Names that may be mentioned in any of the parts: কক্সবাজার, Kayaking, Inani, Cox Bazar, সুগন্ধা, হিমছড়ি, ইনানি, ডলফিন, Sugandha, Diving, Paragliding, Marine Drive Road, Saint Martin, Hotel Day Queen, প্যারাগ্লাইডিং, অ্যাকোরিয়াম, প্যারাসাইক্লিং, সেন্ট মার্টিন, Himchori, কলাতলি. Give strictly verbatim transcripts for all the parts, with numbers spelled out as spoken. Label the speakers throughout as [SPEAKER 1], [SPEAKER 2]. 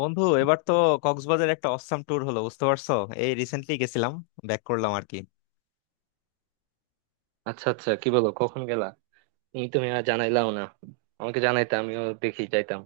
[SPEAKER 1] বন্ধু এবার তো কক্সবাজার একটা অসাম ট্যুর হলো, বুঝতে পারছো। এই রিসেন্টলি গেছিলাম, ব্যাক করলাম আর কি।
[SPEAKER 2] আচ্ছা, আচ্ছা, কি বলো কখন গেলা? তুমি তো মিয়া জানাইলাও না। আমাকে জানাইতে, আমিও দেখি যাইতাম।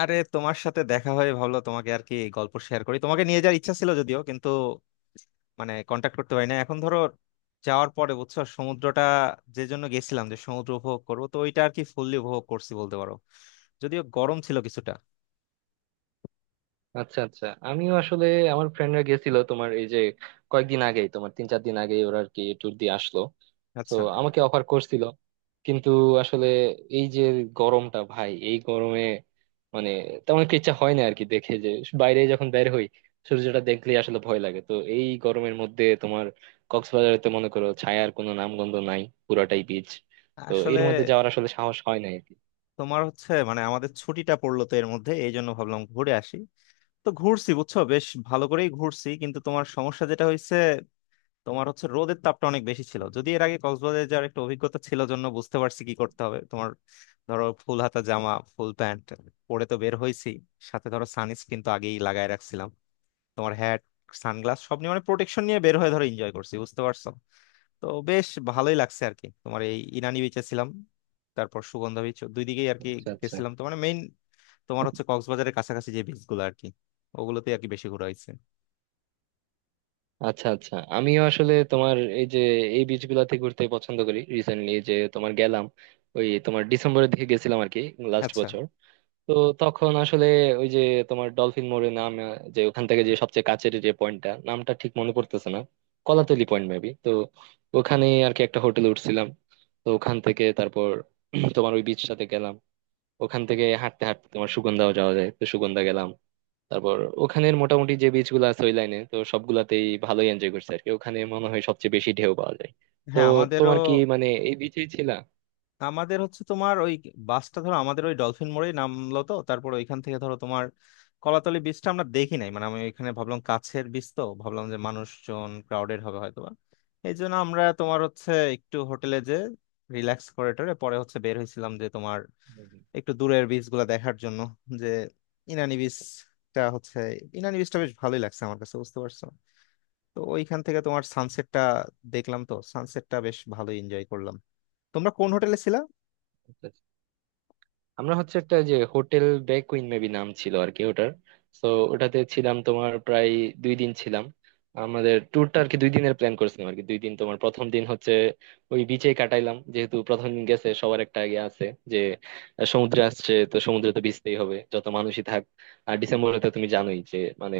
[SPEAKER 1] আরে তোমার সাথে দেখা হয়ে ভালো, তোমাকে আর কি গল্প শেয়ার করি, তোমাকে নিয়ে যাওয়ার ইচ্ছা ছিল যদিও, কিন্তু মানে কন্টাক্ট করতে পারি না এখন। ধরো যাওয়ার পরে বুঝছো সমুদ্রটা, যে জন্য গেছিলাম যে সমুদ্র উপভোগ করবো, তো ওইটা আর কি ফুললি উপভোগ করছি বলতে পারো। যদিও গরম ছিল কিছুটা।
[SPEAKER 2] আচ্ছা, আচ্ছা, আমিও আসলে আমার ফ্রেন্ডরা গেছিল তোমার এই যে কয়েকদিন আগেই, তোমার তিন চার দিন আগেই ওরা আর কি ট্যুর দিয়ে আসলো। তো
[SPEAKER 1] আচ্ছা,
[SPEAKER 2] আমাকে অফার করছিল, কিন্তু আসলে এই যে গরমটা ভাই, এই গরমে মানে তেমন একটা ইচ্ছা হয় না আর কি দেখে যে বাইরে যখন বের হই সূর্যটা দেখলেই আসলে ভয় লাগে। তো এই গরমের মধ্যে তোমার কক্সবাজারে তো মনে করো ছায়ার কোনো নামগন্ধ নাই, পুরাটাই বিচ। তো
[SPEAKER 1] আসলে
[SPEAKER 2] এর মধ্যে যাওয়ার আসলে সাহস হয় না আর কি।
[SPEAKER 1] তোমার হচ্ছে মানে আমাদের ছুটিটা পড়লো, তো এর মধ্যে এই জন্য ভাবলাম ঘুরে আসি। তো ঘুরছি বুঝছো, বেশ ভালো করেই ঘুরছি, কিন্তু তোমার সমস্যা যেটা হয়েছে, তোমার হচ্ছে রোদের তাপটা অনেক বেশি ছিল। যদি
[SPEAKER 2] হুম।
[SPEAKER 1] এর আগে কক্সবাজারে যাওয়ার একটা অভিজ্ঞতা ছিল জন্য বুঝতে পারছি কি করতে হবে তোমার। ধরো ফুল হাতা জামা, ফুল প্যান্ট পরে তো বের হয়েছি, সাথে ধরো সানস্ক্রিন তো আগেই লাগায় রাখছিলাম, তোমার হ্যাট, সানগ্লাস সব নিয়ে মানে প্রোটেকশন নিয়ে বের হয়ে ধরো এনজয় করছি বুঝতে পারছো। তো বেশ ভালোই লাগছে আর কি। তোমার এই ইনানি বিচে ছিলাম, তারপর সুগন্ধা বিচ, দুই দিকেই আর কি
[SPEAKER 2] আচ্ছা, আচ্ছা।
[SPEAKER 1] গেছিলাম। তো মানে তোমার হচ্ছে কক্সবাজারের কাছাকাছি যে বিচ গুলো আর কি, ওগুলোতে আর কি বেশি ঘোরা হয়েছে।
[SPEAKER 2] আচ্ছা, আচ্ছা, আমিও আসলে তোমার এই যে এই বিচ গুলাতে ঘুরতে পছন্দ করি। রিসেন্টলি যে তোমার গেলাম, ওই তোমার ডিসেম্বরের দিকে গেছিলাম আর কি, লাস্ট
[SPEAKER 1] আচ্ছা,
[SPEAKER 2] বছর। তো তখন আসলে ওই যে তোমার ডলফিন মোড়ে নাম আহ, যে ওখান থেকে যে সবচেয়ে কাছের যে পয়েন্টটা, নামটা ঠিক মনে পড়তেছে না, কলাতলি পয়েন্ট মেবি। তো ওখানে আর কি একটা হোটেলে উঠছিলাম। তো ওখান থেকে তারপর তোমার ওই বিচটাতে গেলাম। ওখান থেকে হাঁটতে হাঁটতে তোমার সুগন্ধাও যাওয়া যায়, তো সুগন্ধা গেলাম। তারপর ওখানের মোটামুটি যে বিচ গুলো আছে ওই লাইনে তো সবগুলাতেই ভালোই এনজয় করছে আর কি। ওখানে মনে হয় সবচেয়ে বেশি ঢেউ পাওয়া যায়। তো
[SPEAKER 1] হ্যাঁ আমাদেরও।
[SPEAKER 2] তোমার কি মানে এই বিচেই ছিলা?
[SPEAKER 1] আমাদের হচ্ছে তোমার ওই বাসটা ধরো আমাদের ওই ডলফিন মোড়েই নামলো, তো তারপর ওইখান থেকে ধরো তোমার কলাতলি বিচটা আমরা দেখি নাই। মানে আমি ওইখানে ভাবলাম কাছের বিচ, তো ভাবলাম যে মানুষজন ক্রাউডেড হবে হয়তোবা। এই জন্য আমরা তোমার হচ্ছে একটু হোটেলে যে রিল্যাক্স করে টরে পরে হচ্ছে বের হয়েছিলাম, যে তোমার
[SPEAKER 2] হুম,
[SPEAKER 1] একটু দূরের বিচ গুলা দেখার জন্য, যে ইনানি বিচটা হচ্ছে, ইনানি বিচটা বেশ ভালোই লাগছে আমার কাছে বুঝতে পারছো। তো ওইখান থেকে তোমার সানসেটটা দেখলাম, তো সানসেটটা বেশ ভালো এনজয় করলাম। তোমরা কোন হোটেলে ছিলা?
[SPEAKER 2] হুম। আমরা হচ্ছে একটা যে হোটেল ডে কুইন মেবি নাম ছিল আর কি ওটার। তো ওটাতে ছিলাম তোমার প্রায় দুই দিন ছিলাম। আমাদের ট্যুরটা আর কি দুই দিনের প্ল্যান করছিলাম আর কি। দুই দিন তোমার প্রথম দিন হচ্ছে ওই বিচে কাটাইলাম, যেহেতু প্রথম দিন গেছে সবার একটা আগে আছে যে আহ, সমুদ্রে আসছে তো সমুদ্রে তো ভিজতেই হবে, যত মানুষই থাক। আর ডিসেম্বরে তো তুমি জানোই যে মানে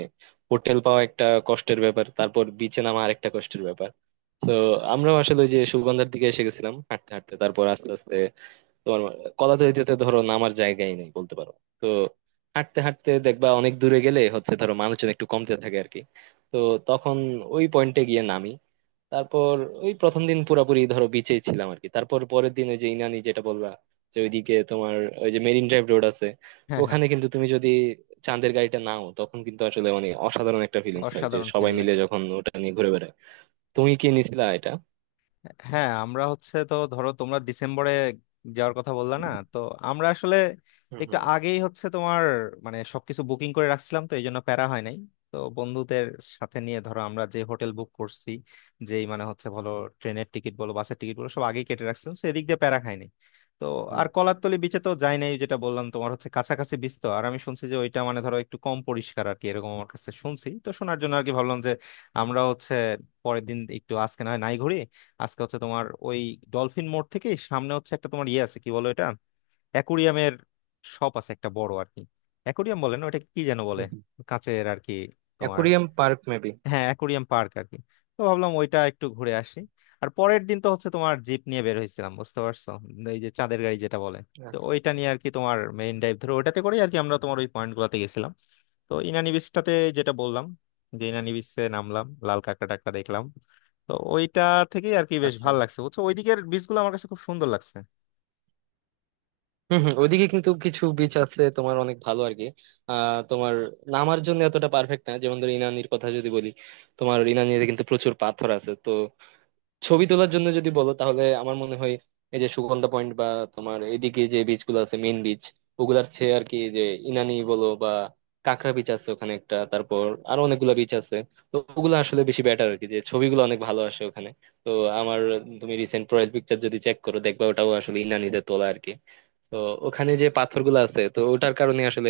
[SPEAKER 2] হোটেল পাওয়া একটা কষ্টের ব্যাপার, তারপর বিচে নামা আর একটা কষ্টের ব্যাপার। তো আমরাও আসলে ওই যে সুগন্ধার দিকে এসে গেছিলাম হাঁটতে হাঁটতে। তোমার কলা তলিতে ধরো নামার জায়গাই নেই বলতে পারো। তো হাঁটতে হাঁটতে দেখবা অনেক দূরে গেলে হচ্ছে ধরো মানুষজন একটু কমতে থাকে আর কি। তো তখন ওই পয়েন্টে গিয়ে নামি। তারপর ওই প্রথম দিন পুরাপুরি ধরো বিচেই ছিলাম আর কি। তারপর পরের দিন ওই যে ইনানি যেটা বললা, যে ওইদিকে তোমার ওই যে মেরিন ড্রাইভ রোড আছে,
[SPEAKER 1] হ্যাঁ, হ্যাঁ
[SPEAKER 2] ওখানে কিন্তু তুমি যদি চাঁদের গাড়িটা নাও তখন কিন্তু আসলে মানে অসাধারণ একটা ফিলিংস হয় যে
[SPEAKER 1] অসাধারণ
[SPEAKER 2] সবাই
[SPEAKER 1] ফেল।
[SPEAKER 2] মিলে যখন ওটা নিয়ে ঘুরে বেড়ায়। তুমি কি নিছিলা এটা?
[SPEAKER 1] হ্যাঁ আমরা হচ্ছে, তো ধরো তোমরা ডিসেম্বরে যাওয়ার কথা বললা না, তো আমরা আসলে
[SPEAKER 2] হুম
[SPEAKER 1] একটু
[SPEAKER 2] হুম।
[SPEAKER 1] আগেই হচ্ছে তোমার মানে সবকিছু বুকিং করে রাখছিলাম, তো এই জন্য প্যারা হয় নাই। তো বন্ধুদের সাথে নিয়ে ধরো আমরা যে হোটেল বুক করছি, যেই মানে হচ্ছে বলো ট্রেনের টিকিট বলো বাসের টিকিট বলো, সব আগেই কেটে রাখছিলাম, তো এদিক দিয়ে প্যারা খাইনি। তো
[SPEAKER 2] হুম
[SPEAKER 1] আর
[SPEAKER 2] হুম।
[SPEAKER 1] কলারতলি বিচে তো যাই নাই, যেটা বললাম তোমার হচ্ছে কাছাকাছি বিচ তো, আর আমি শুনছি যে ওইটা মানে ধরো একটু কম পরিষ্কার আর কি এরকম, আমার কাছে শুনছি, তো শোনার জন্য আর কি ভাবলাম যে আমরা হচ্ছে পরের দিন একটু আজকে না হয় নাই ঘুরি। আজকে হচ্ছে তোমার ওই ডলফিন মোড় থেকে সামনে হচ্ছে একটা তোমার ইয়ে আছে, কি বলো এটা, অ্যাকুরিয়ামের শপ আছে একটা বড় আর কি, অ্যাকুরিয়াম বলে না ওটা, কি যেন বলে,
[SPEAKER 2] হুম হুম।
[SPEAKER 1] কাঁচের আর কি তোমার।
[SPEAKER 2] Aquarium park maybe.
[SPEAKER 1] হ্যাঁ অ্যাকোরিয়াম পার্ক আর কি। তো ভাবলাম ওইটা একটু ঘুরে আসি। আর পরের দিন তো হচ্ছে তোমার জিপ নিয়ে বের হয়েছিলাম বুঝতে পারছো, এই যে চাঁদের গাড়ি যেটা বলে। তো
[SPEAKER 2] আচ্ছা,
[SPEAKER 1] ওইটা
[SPEAKER 2] আচ্ছা।
[SPEAKER 1] নিয়ে আর কি তোমার মেইন ড্রাইভ ধরে ওইটাতে করে আর কি আমরা তোমার ওই পয়েন্ট গুলাতে গেছিলাম। তো ইনানি বিচটাতে, যেটা বললাম যে ইনানি বিচে নামলাম, লাল কাঁকড়া টাকড়া দেখলাম। তো ওইটা থেকেই আর কি বেশ
[SPEAKER 2] আচ্ছা,
[SPEAKER 1] ভালো লাগছে বুঝছো, ওইদিকের বিচ গুলো আমার কাছে খুব সুন্দর লাগছে।
[SPEAKER 2] হম হম, ওইদিকে কিন্তু কিছু বিচ আছে তোমার অনেক ভালো আর কি। আহ তোমার নামার জন্য এতটা পারফেক্ট না, যেমন ধরো ইনানির কথা যদি বলি, তোমার ইনানিতে কিন্তু প্রচুর পাথর আছে। তো ছবি তোলার জন্য যদি বলো তাহলে আমার মনে হয় এই যে সুগন্ধা পয়েন্ট বা তোমার এদিকে যে বিচ গুলো আছে মেইন বিচ, ওগুলার চেয়ে আর কি যে ইনানি বলো বা কাঁকড়া বিচ আছে ওখানে একটা, তারপর আরো অনেকগুলা বিচ আছে, তো ওগুলো আসলে বেশি বেটার আর কি, যে ছবিগুলো অনেক ভালো আসে ওখানে। তো আমার, তুমি রিসেন্ট প্রোফাইল পিকচার যদি চেক করো দেখবা ওটাও আসলে ইনানিতে তোলা আর কি। তো ওখানে যে পাথরগুলা আসে তো ওটার কারণে আসলে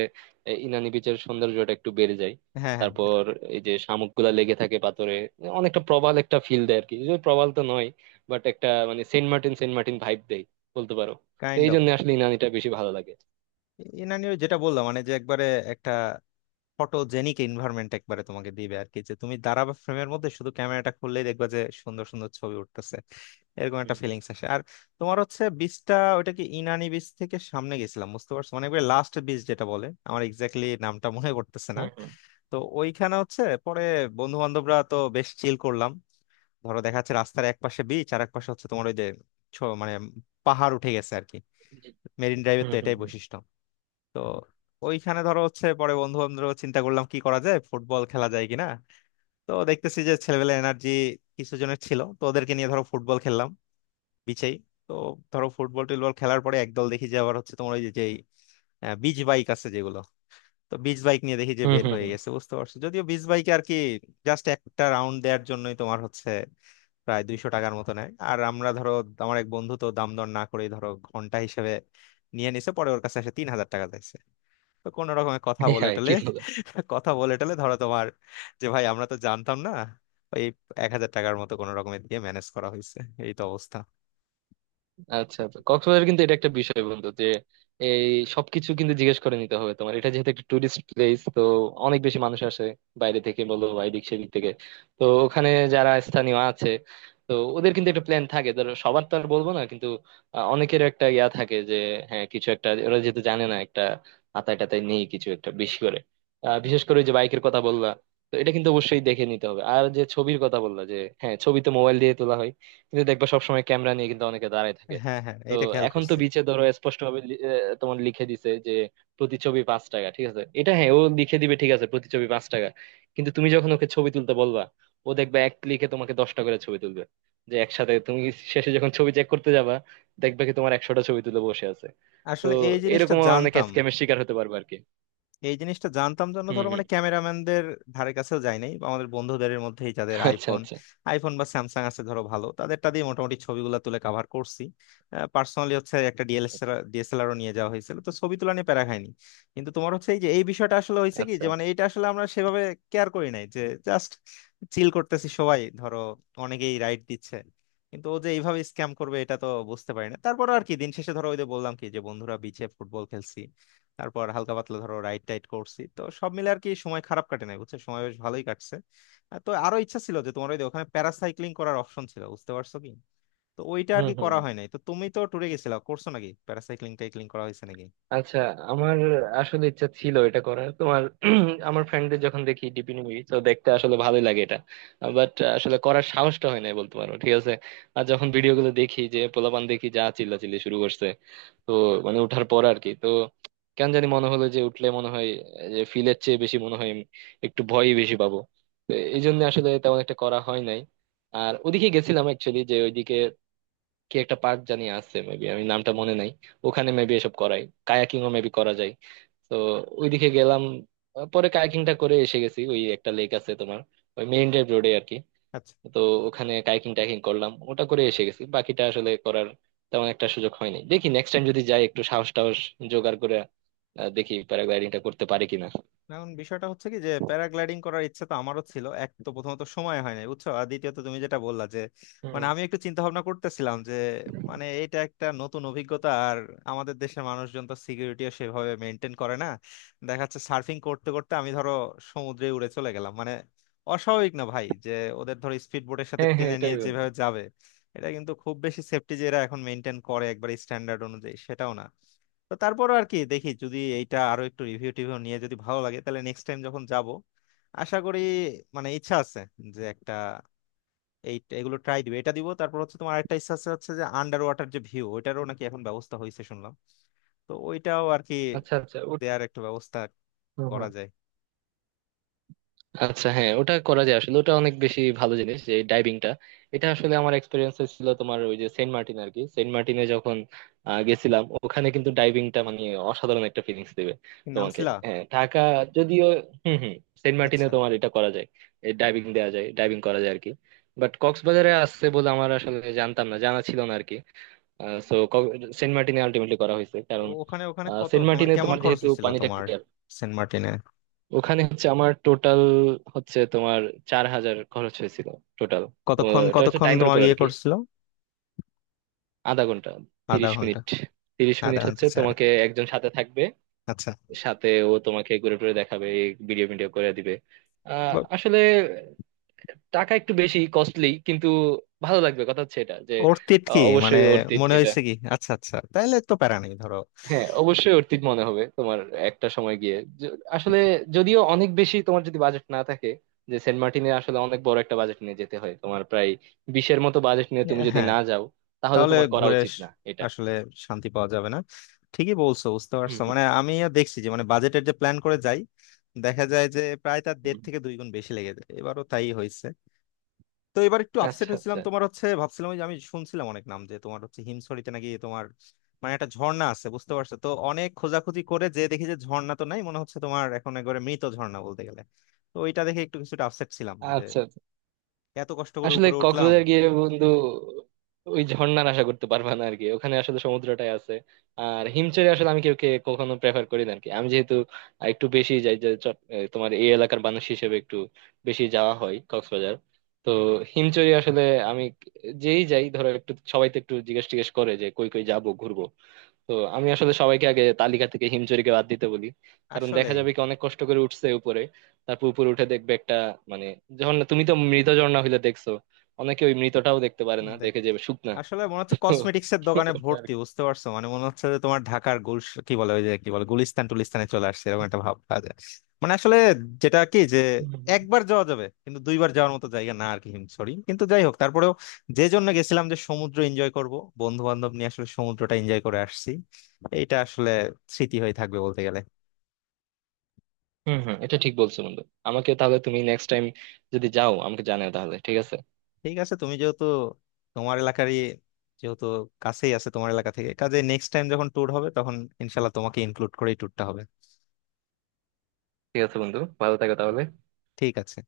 [SPEAKER 2] এই ইনানি পিচারের সন্ধারু যোটেক টু বেরে যায়।
[SPEAKER 1] হ্যাঁ, হ্যাঁ,
[SPEAKER 2] তারপর এই যে শামুকগুলা লেগে থাকে পাতোরে, অনেকটা প্রবাল একটা ফিল দেয় আর কি। যদি প্রবাল তো নই, বাট একটা মানে সেন্ট মার্টিন সেন্ট মার্টিন vibe দেই বলতে পারো। তো
[SPEAKER 1] কাইন্ড অফ।
[SPEAKER 2] এইজন্য
[SPEAKER 1] ইনানি যেটা বললাম মানে, যে একবারে একটা ফটোজেনিক এনভায়রনমেন্ট একবারে তোমাকে দিবে আর কি, যে তুমি দাঁড়াবে ফ্রেমের মধ্যে, শুধু ক্যামেরাটা খুললেই দেখবা যে সুন্দর সুন্দর ছবি উঠতেছে, এরকম একটা ফিলিংস আসে। আর তোমার হচ্ছে বীজটা ওইটা কি ইনানি বীজ থেকে সামনে গেছিলাম বুঝতে পারছো, মানে একবার লাস্ট বীজ যেটা বলে, আমার এক্স্যাক্টলি নামটা মনে পড়তেছে না। তো ওইখানে হচ্ছে পরে বন্ধু বান্ধবরা তো বেশ চিল করলাম। ধরো দেখা যাচ্ছে রাস্তার এক পাশে বিচ আর এক পাশে হচ্ছে তোমার ওই যে ছ- মানে পাহাড় উঠে গেছে আর কি, মেরিন ড্রাইভের তো এটাই বৈশিষ্ট্য। তো ওইখানে ধরো হচ্ছে পরে বন্ধু বান্ধব চিন্তা করলাম কি করা যায়, ফুটবল খেলা যায় কিনা। তো দেখতেছি যে ছেলেবেলা এনার্জি কিছু জনের ছিল, তো ওদেরকে নিয়ে ধরো ফুটবল খেললাম, বিচেই। তো ধরো ফুটবল টুটবল খেলার পরে একদল দেখি যে আবার হচ্ছে তোমার ওই যে যেই আহ, বিচ বাইক আছে যেগুলো। তো বিচ বাইক নিয়ে দেখি যে বের হয়ে গেছে বুঝতে পারছো, যদিও বিচ বাইকে আর কি জাস্ট একটা রাউন্ড দেওয়ার জন্যই তোমার হচ্ছে প্রায় দুইশো টাকার মতো নেয়। আর আমরা ধরো, আমার এক বন্ধু তো দাম দর না করেই ধরো ঘন্টা হিসেবে নিয়ে নিছে, পরে ওর কাছে এসে তিন হাজার টাকা চাইছে। তো কোনো রকমে কথা বলে টলে
[SPEAKER 2] আস
[SPEAKER 1] কথা বলে টলে ধরো তোমার, যে ভাই আমরা তো জানতাম না, ওই এক হাজার টাকার মতো কোনো রকমে দিয়ে ম্যানেজ করা হয়েছে। এই তো অবস্থা।
[SPEAKER 2] আচ্ছা, কক্সবাজার কিন্তু এটা একটা বিষয় বন্ধু যে এই সবকিছু কিন্তু জিজ্ঞেস করে নিতে হবে। তোমার এটা যেহেতু একটা টুরিস্ট প্লেস, তো অনেক বেশি মানুষ আসে বাইরে থেকে বলো বা এদিক সেদিক থেকে। তো ওখানে যারা স্থানীয় আছে, তো ওদের কিন্তু একটা প্ল্যান থাকে ধরো, সবার তো আর বলবো না কিন্তু আহ, অনেকের একটা ইয়া থাকে যে হ্যাঁ কিছু একটা, ওরা যেহেতু জানে না একটা আতায় টাতায় নেই, কিছু একটা বেশি করে আহ, বিশেষ করে ওই যে বাইকের কথা বললা, তো এটা কিন্তু অবশ্যই দেখে নিতে হবে। আর যে ছবির কথা বললা যে হ্যাঁ ছবি তো মোবাইল দিয়ে তোলা হয়, কিন্তু দেখবা সবসময় ক্যামেরা নিয়ে কিন্তু অনেকে দাঁড়ায় থাকে।
[SPEAKER 1] হ্যাঁ, হ্যাঁ,
[SPEAKER 2] তো
[SPEAKER 1] এটা খেয়াল
[SPEAKER 2] এখন তো
[SPEAKER 1] করছি।
[SPEAKER 2] বিচে ধরো স্পষ্ট ভাবে তোমার লিখে দিছে যে প্রতিছবি পাঁচ টাকা, ঠিক আছে এটা, হ্যাঁ ও লিখে দিবে ঠিক আছে প্রতিছবি পাঁচ টাকা, কিন্তু তুমি যখন ওকে ছবি তুলতে বলবা ও দেখবে এক ক্লিকে তোমাকে দশটা করে ছবি তুলবে, যে একসাথে তুমি শেষে যখন ছবি চেক করতে যাবা দেখবে কি তোমার একশোটা ছবি তুলে বসে আছে। তো
[SPEAKER 1] আসলে এই জিনিসটা
[SPEAKER 2] এরকম অনেকে
[SPEAKER 1] জানতাম।
[SPEAKER 2] স্ক্যামের শিকার হতে পারবে আর কি।
[SPEAKER 1] এই জিনিসটা জানতাম জন্য
[SPEAKER 2] হম
[SPEAKER 1] ধরো মানে
[SPEAKER 2] হম।
[SPEAKER 1] ক্যামেরাম্যানদের ধারে কাছেও যাই নাই, বা আমাদের বন্ধুদের মধ্যেই যাদের
[SPEAKER 2] আচ্ছা,
[SPEAKER 1] আইফোন
[SPEAKER 2] আচ্ছা।
[SPEAKER 1] আইফোন বা স্যামসাং আছে ধরো ভালো, তাদেরটা দিয়ে মোটামুটি ছবিগুলো তুলে কাভার করছি। পার্সোনালি হচ্ছে একটা
[SPEAKER 2] আচ্ছা,
[SPEAKER 1] ডিএসএলআর, ডিএসএলআরও নিয়ে যাওয়া হয়েছিল, তো ছবি তোলা নিয়ে প্যারা খাইনি। কিন্তু তোমার হচ্ছে এই যে এই বিষয়টা আসলে হয়েছে কি,
[SPEAKER 2] আচ্ছা।
[SPEAKER 1] যে মানে
[SPEAKER 2] আচ্ছা,
[SPEAKER 1] এটা আসলে আমরা সেভাবে কেয়ার করি নাই, যে জাস্ট চিল করতেছি সবাই ধরো, অনেকেই রাইড দিচ্ছে, কিন্তু ও যে এইভাবে স্ক্যাম করবে এটা তো বুঝতে পারি না। তারপর আর কি দিন শেষে ধরো ওই যে বললাম কি, যে বন্ধুরা বিচে ফুটবল খেলছি, তারপর হালকা পাতলা ধরো রাইড টাইড করছি, তো সব মিলে আর কি সময় খারাপ কাটে নাই বুঝছো, সময় বেশ ভালোই কাটছে। আর তো আরো ইচ্ছা ছিল যে তোমার ওই যে ওখানে প্যারাসাইক্লিং করার অপশন ছিল বুঝতে পারছো কি। তো ওইটা
[SPEAKER 2] হম
[SPEAKER 1] আর কি
[SPEAKER 2] হম।
[SPEAKER 1] করা হয় নাই। তো তুমি তো ট্যুরে গেছিলা, করছো নাকি প্যারাসাইক্লিং টাইক্লিং, করা হয়েছে নাকি?
[SPEAKER 2] আচ্ছা। আমার আসলে ইচ্ছা ছিল এটা করার তোমার আমার ফ্রেন্ডদের যখন দেখি ডিপি মুভি তো দেখতে আসলে ভালোই লাগে এটা। বাট আসলে করার সাহসটা হয় না বলতে পারো, ঠিক আছে। আর যখন ভিডিও গুলো দেখি যে পোলাপান দেখি যা চিল্লাচিল্লি শুরু করছে, তো মানে ওঠার পর আর কি। তো কেন জানি মনে হলো যে উঠলে মনে হয় যে ফিলের চেয়ে বেশি মনে হয় একটু ভয়ই বেশি পাবো। তো এই জন্য আসলে তেমন একটা করা হয় নাই। আর ওদিকে গেছিলাম অ্যাকচুয়ালি যে ওইদিকে কি একটা পার্ক জানি আছে মেবি, আমি নামটা মনে নাই, ওখানে মেবি এসব করাই। কায়াকিং ও মেবি করা যায়। তো ওইদিকে গেলাম। আহ, পরে কায়াকিংটা করে এসে গেছি, ওই একটা লেক আছে তোমার ওই মেইন ড্রাইভ রোডে আর কি।
[SPEAKER 1] আচ্ছা।
[SPEAKER 2] তো ওখানে কায়াকিং টাইকিং করলাম, ওটা করে এসে গেছি। বাকিটা আসলে করার তেমন একটা সুযোগ হয়নি, দেখি নেক্সট টাইম যদি যাই একটু সাহস টাহস জোগাড় করে আহ, দেখি প্যারাগ্লাইডিংটা করতে পারি কিনা।
[SPEAKER 1] এখন বিষয়টা হচ্ছে কি, যে প্যারাগ্লাইডিং করার ইচ্ছা তো আমারও ছিল। এক তো প্রথমত সময় হয় নাই বুঝছো, আর দ্বিতীয়ত তুমি যেটা বললা যে
[SPEAKER 2] হুম।
[SPEAKER 1] মানে আমি একটু চিন্তা ভাবনা করতেছিলাম, যে মানে এটা একটা নতুন অভিজ্ঞতা, আর আমাদের দেশের মানুষজন তো সিকিউরিটিও সেভাবে মেনটেন করে না। দেখা যাচ্ছে সার্ফিং করতে করতে আমি ধরো সমুদ্রে উড়ে চলে গেলাম, মানে অস্বাভাবিক না ভাই, যে ওদের ধরো স্পিড বোটের সাথে
[SPEAKER 2] হ্যাঁ, হ্যাঁ,
[SPEAKER 1] টেনে নিয়ে
[SPEAKER 2] এটাই বলবো।
[SPEAKER 1] যেভাবে যাবে, এটা কিন্তু খুব বেশি সেফটি যে এরা এখন মেনটেন করে একবার স্ট্যান্ডার্ড অনুযায়ী, সেটাও না। তো তারপরও আর কি দেখি যদি এইটা আরো একটু রিভিউ টিভিউ নিয়ে যদি ভালো লাগে, তাহলে নেক্সট টাইম যখন যাব, আশা করি, মানে ইচ্ছা আছে যে একটা, এই এগুলো ট্রাই দিব, এটা দিব। তারপর হচ্ছে তোমার আরেকটা ইচ্ছা আছে হচ্ছে যে আন্ডার ওয়াটার যে ভিউ, ওইটারও নাকি এখন ব্যবস্থা হয়েছে শুনলাম। তো ওইটাও আর কি
[SPEAKER 2] আচ্ছা, আচ্ছা, ওট-
[SPEAKER 1] দেয়ার একটা ব্যবস্থা
[SPEAKER 2] হুম হুম।
[SPEAKER 1] করা যায়।
[SPEAKER 2] আচ্ছা, হ্যাঁ ওটা করা যায়। আসলে ওটা অনেক বেশি ভালো জিনিস, যে ডাইভিংটা এটা আসলে আমার এক্সপিরিয়েন্স ছিল তোমার ওই যে সেন্ট মার্টিন আর কি। সেন্ট মার্টিনে যখন আহ, গেছিলাম ওখানে কিন্তু ডাইভিংটা মানে অসাধারণ একটা ফিলিংস দিবে
[SPEAKER 1] কি
[SPEAKER 2] তোমাকে।
[SPEAKER 1] নামছিলা?
[SPEAKER 2] হ্যাঁ, ঢাকা যদিও। হুম হুম। সেন্ট মার্টিনে
[SPEAKER 1] আচ্ছা,
[SPEAKER 2] তোমার এটা করা যায়, ডাইভিং দেওয়া যায়, ডাইভিং করা যায় আর কি। বাট কক্সবাজারে আসছে বলে আমার আসলে জানতাম না, জানা ছিল না আর কি। সো সেন্ট মার্টিনে আলটিমেটলি করা হয়েছে কারণ
[SPEAKER 1] ওখানে ওখানে
[SPEAKER 2] আহ,
[SPEAKER 1] কত
[SPEAKER 2] সেন্ট
[SPEAKER 1] মানে
[SPEAKER 2] মার্টিনে
[SPEAKER 1] কেমন
[SPEAKER 2] তোমার
[SPEAKER 1] খরচ
[SPEAKER 2] যেহেতু
[SPEAKER 1] হয়েছিল
[SPEAKER 2] পানিটা
[SPEAKER 1] তোমার
[SPEAKER 2] clear,
[SPEAKER 1] সেন্ট মার্টিনে?
[SPEAKER 2] ওখানে হচ্ছে আমার টোটাল হচ্ছে তোমার চার হাজার খরচ হয়েছিল টোটাল।
[SPEAKER 1] কতক্ষণ
[SPEAKER 2] এটা হচ্ছে
[SPEAKER 1] কতক্ষণ
[SPEAKER 2] টাইমের
[SPEAKER 1] তোমার
[SPEAKER 2] উপর আর
[SPEAKER 1] ইয়ে
[SPEAKER 2] কি।
[SPEAKER 1] করছিল?
[SPEAKER 2] আধা ঘন্টা,
[SPEAKER 1] আধা
[SPEAKER 2] তিরিশ
[SPEAKER 1] ঘন্টা?
[SPEAKER 2] মিনিট তিরিশ
[SPEAKER 1] আধা
[SPEAKER 2] মিনিট
[SPEAKER 1] ঘন্টা
[SPEAKER 2] হচ্ছে
[SPEAKER 1] ছাড়া।
[SPEAKER 2] তোমাকে একজন সাথে থাকবে,
[SPEAKER 1] আচ্ছা।
[SPEAKER 2] সাথে ও তোমাকে ঘুরে টুরে দেখাবে, ভিডিও ভিডিও করে দিবে। আহ, আসলে টাকা একটু বেশি কস্টলি কিন্তু ভালো লাগবে, কথা হচ্ছে এটা যে
[SPEAKER 1] ওর তিট কি
[SPEAKER 2] আহ,
[SPEAKER 1] মানে
[SPEAKER 2] অবশ্যই অর্থিত
[SPEAKER 1] মনে
[SPEAKER 2] এটা।
[SPEAKER 1] হয়েছে কি? আচ্ছা, আচ্ছা, তাহলে তো প্যারা নেই ধরো।
[SPEAKER 2] হ্যাঁ, অবশ্যই অর্থিত মনে হবে তোমার একটা সময় গিয়ে। য- আসলে যদিও অনেক বেশি, তোমার যদি বাজেট না থাকে, যে সেন্ট মার্টিনে আসলে অনেক বড় একটা বাজেট নিয়ে যেতে হয়, তোমার প্রায় বিশের মতো বাজেট নিয়ে তুমি যদি
[SPEAKER 1] হ্যাঁ।
[SPEAKER 2] না যাও তাহলে
[SPEAKER 1] তাহলে
[SPEAKER 2] তোমার করা
[SPEAKER 1] ঘুরে
[SPEAKER 2] উচিত
[SPEAKER 1] আস-
[SPEAKER 2] না এটা।
[SPEAKER 1] আসলে শান্তি পাওয়া যাবে না। ঠিকই বলছো, বুঝতে
[SPEAKER 2] হুম
[SPEAKER 1] পারছো।
[SPEAKER 2] হুম।
[SPEAKER 1] মানে আমি দেখছি যে মানে বাজেটের যে প্ল্যান করে যাই, দেখা যায় যে প্রায় তার দেড়
[SPEAKER 2] হুম।
[SPEAKER 1] থেকে দুই গুণ বেশি লেগে যায়। এবারও তাই হয়েছে। তো এবার একটু আপসেট
[SPEAKER 2] আচ্ছা,
[SPEAKER 1] হয়েছিলাম
[SPEAKER 2] আচ্ছা।
[SPEAKER 1] তোমার হচ্ছে, ভাবছিলাম ওই যে আমি শুনছিলাম অনেক নাম যে তোমার হচ্ছে হিমছড়িতে নাকি তোমার মানে একটা ঝর্ণা আছে বুঝতে পারছো। তো অনেক খোঁজাখুঁজি করে যে দেখি যে ঝর্ণা তো নাই মনে হচ্ছে তোমার এখন, একবারে মৃত ঝর্ণা বলতে গেলে। তো ওইটা দেখে একটু কিছুটা আপসেট ছিলাম।
[SPEAKER 2] আচ্ছা, আচ্ছা।
[SPEAKER 1] এত কষ্ট করে
[SPEAKER 2] আসলে
[SPEAKER 1] উপরে উঠলাম।
[SPEAKER 2] কক্সবাজার গিয়ে বন্ধু ওই ঝর্ণার আশা করতে পারবা না আরকি, ওখানে আসলে সমুদ্রটাই আছে। আর হিমচরে আসলে আমি কেউ কে কখনো প্রেফার করি না আরকি। আমি যেহেতু একটু বেশি যাই যে চট- এ, তোমার এই এলাকার মানুষ হিসেবে একটু বেশি যাওয়া হয় কক্সবাজার। তো হিমচরে আসলে আমি যেই যাই ধরো, একটু সবাই তো একটু জিজ্ঞেস টিজ্ঞেস করে যে কই কই যাবো ঘুরবো, তো আমি আসলে সবাইকে আগে তালিকা থেকে হিমচুরিকে বাদ দিতে বলি। কারণ দেখা
[SPEAKER 1] আসলেই।
[SPEAKER 2] যাবে কি অনেক কষ্ট করে উঠছে উপরে, তারপর উপরে উঠে দেখবে একটা মানে, যখন তুমি তো মৃত ঝর্ণা হইলে দেখছো, অনেকে ওই মৃতটাও দেখতে পারে না,
[SPEAKER 1] দেখ,
[SPEAKER 2] দেখে যাবে শুকনা।
[SPEAKER 1] আসলে মনে হচ্ছে
[SPEAKER 2] তো
[SPEAKER 1] কসমেটিক্স এর দোকানে
[SPEAKER 2] ওটা আর
[SPEAKER 1] ভর্তি,
[SPEAKER 2] কি।
[SPEAKER 1] বুঝতে পারছো, মানে মনে হচ্ছে যে তোমার ঢাকার গুল, কি বলে ওই যে, কি বলে গুলিস্তান টুলিস্তানে চলে আসছে, এরকম একটা ভাব পাওয়া যায়। মানে আসলে, যেটা কি যে
[SPEAKER 2] হুম হুম।
[SPEAKER 1] একবার যাওয়া যাবে কিন্তু দুইবার যাওয়ার মতো জায়গা না আর কি। সরি, কিন্তু যাই হোক তারপরেও যে জন্য গেছিলাম যে সমুদ্র এনজয় করব, বন্ধু বান্ধব নিয়ে আসলে সমুদ্রটা এনজয় করে আসছি, এইটা আসলে স্মৃতি হয়ে থাকবে বলতে গেলে।
[SPEAKER 2] হুম, হুম, এটা ঠিক বলছো বন্ধু। আমাকে তাহলে তুমি নেক্সট টাইম যদি যাও আমাকে জানাও, তাহলে ঠিক আছে।
[SPEAKER 1] ঠিক আছে, তুমি যেহেতু তোমার এলাকারই, যেহেতু কাছেই আছে তোমার এলাকা থেকে, কাজে নেক্সট টাইম যখন ট্যুর হবে তখন ইনশাল্লাহ তোমাকে ইনক্লুড করেই ট্যুরটা হবে।
[SPEAKER 2] ঠিক আছে বন্ধু, ভালো থাকো তাহলে।
[SPEAKER 1] ঠিক আছে।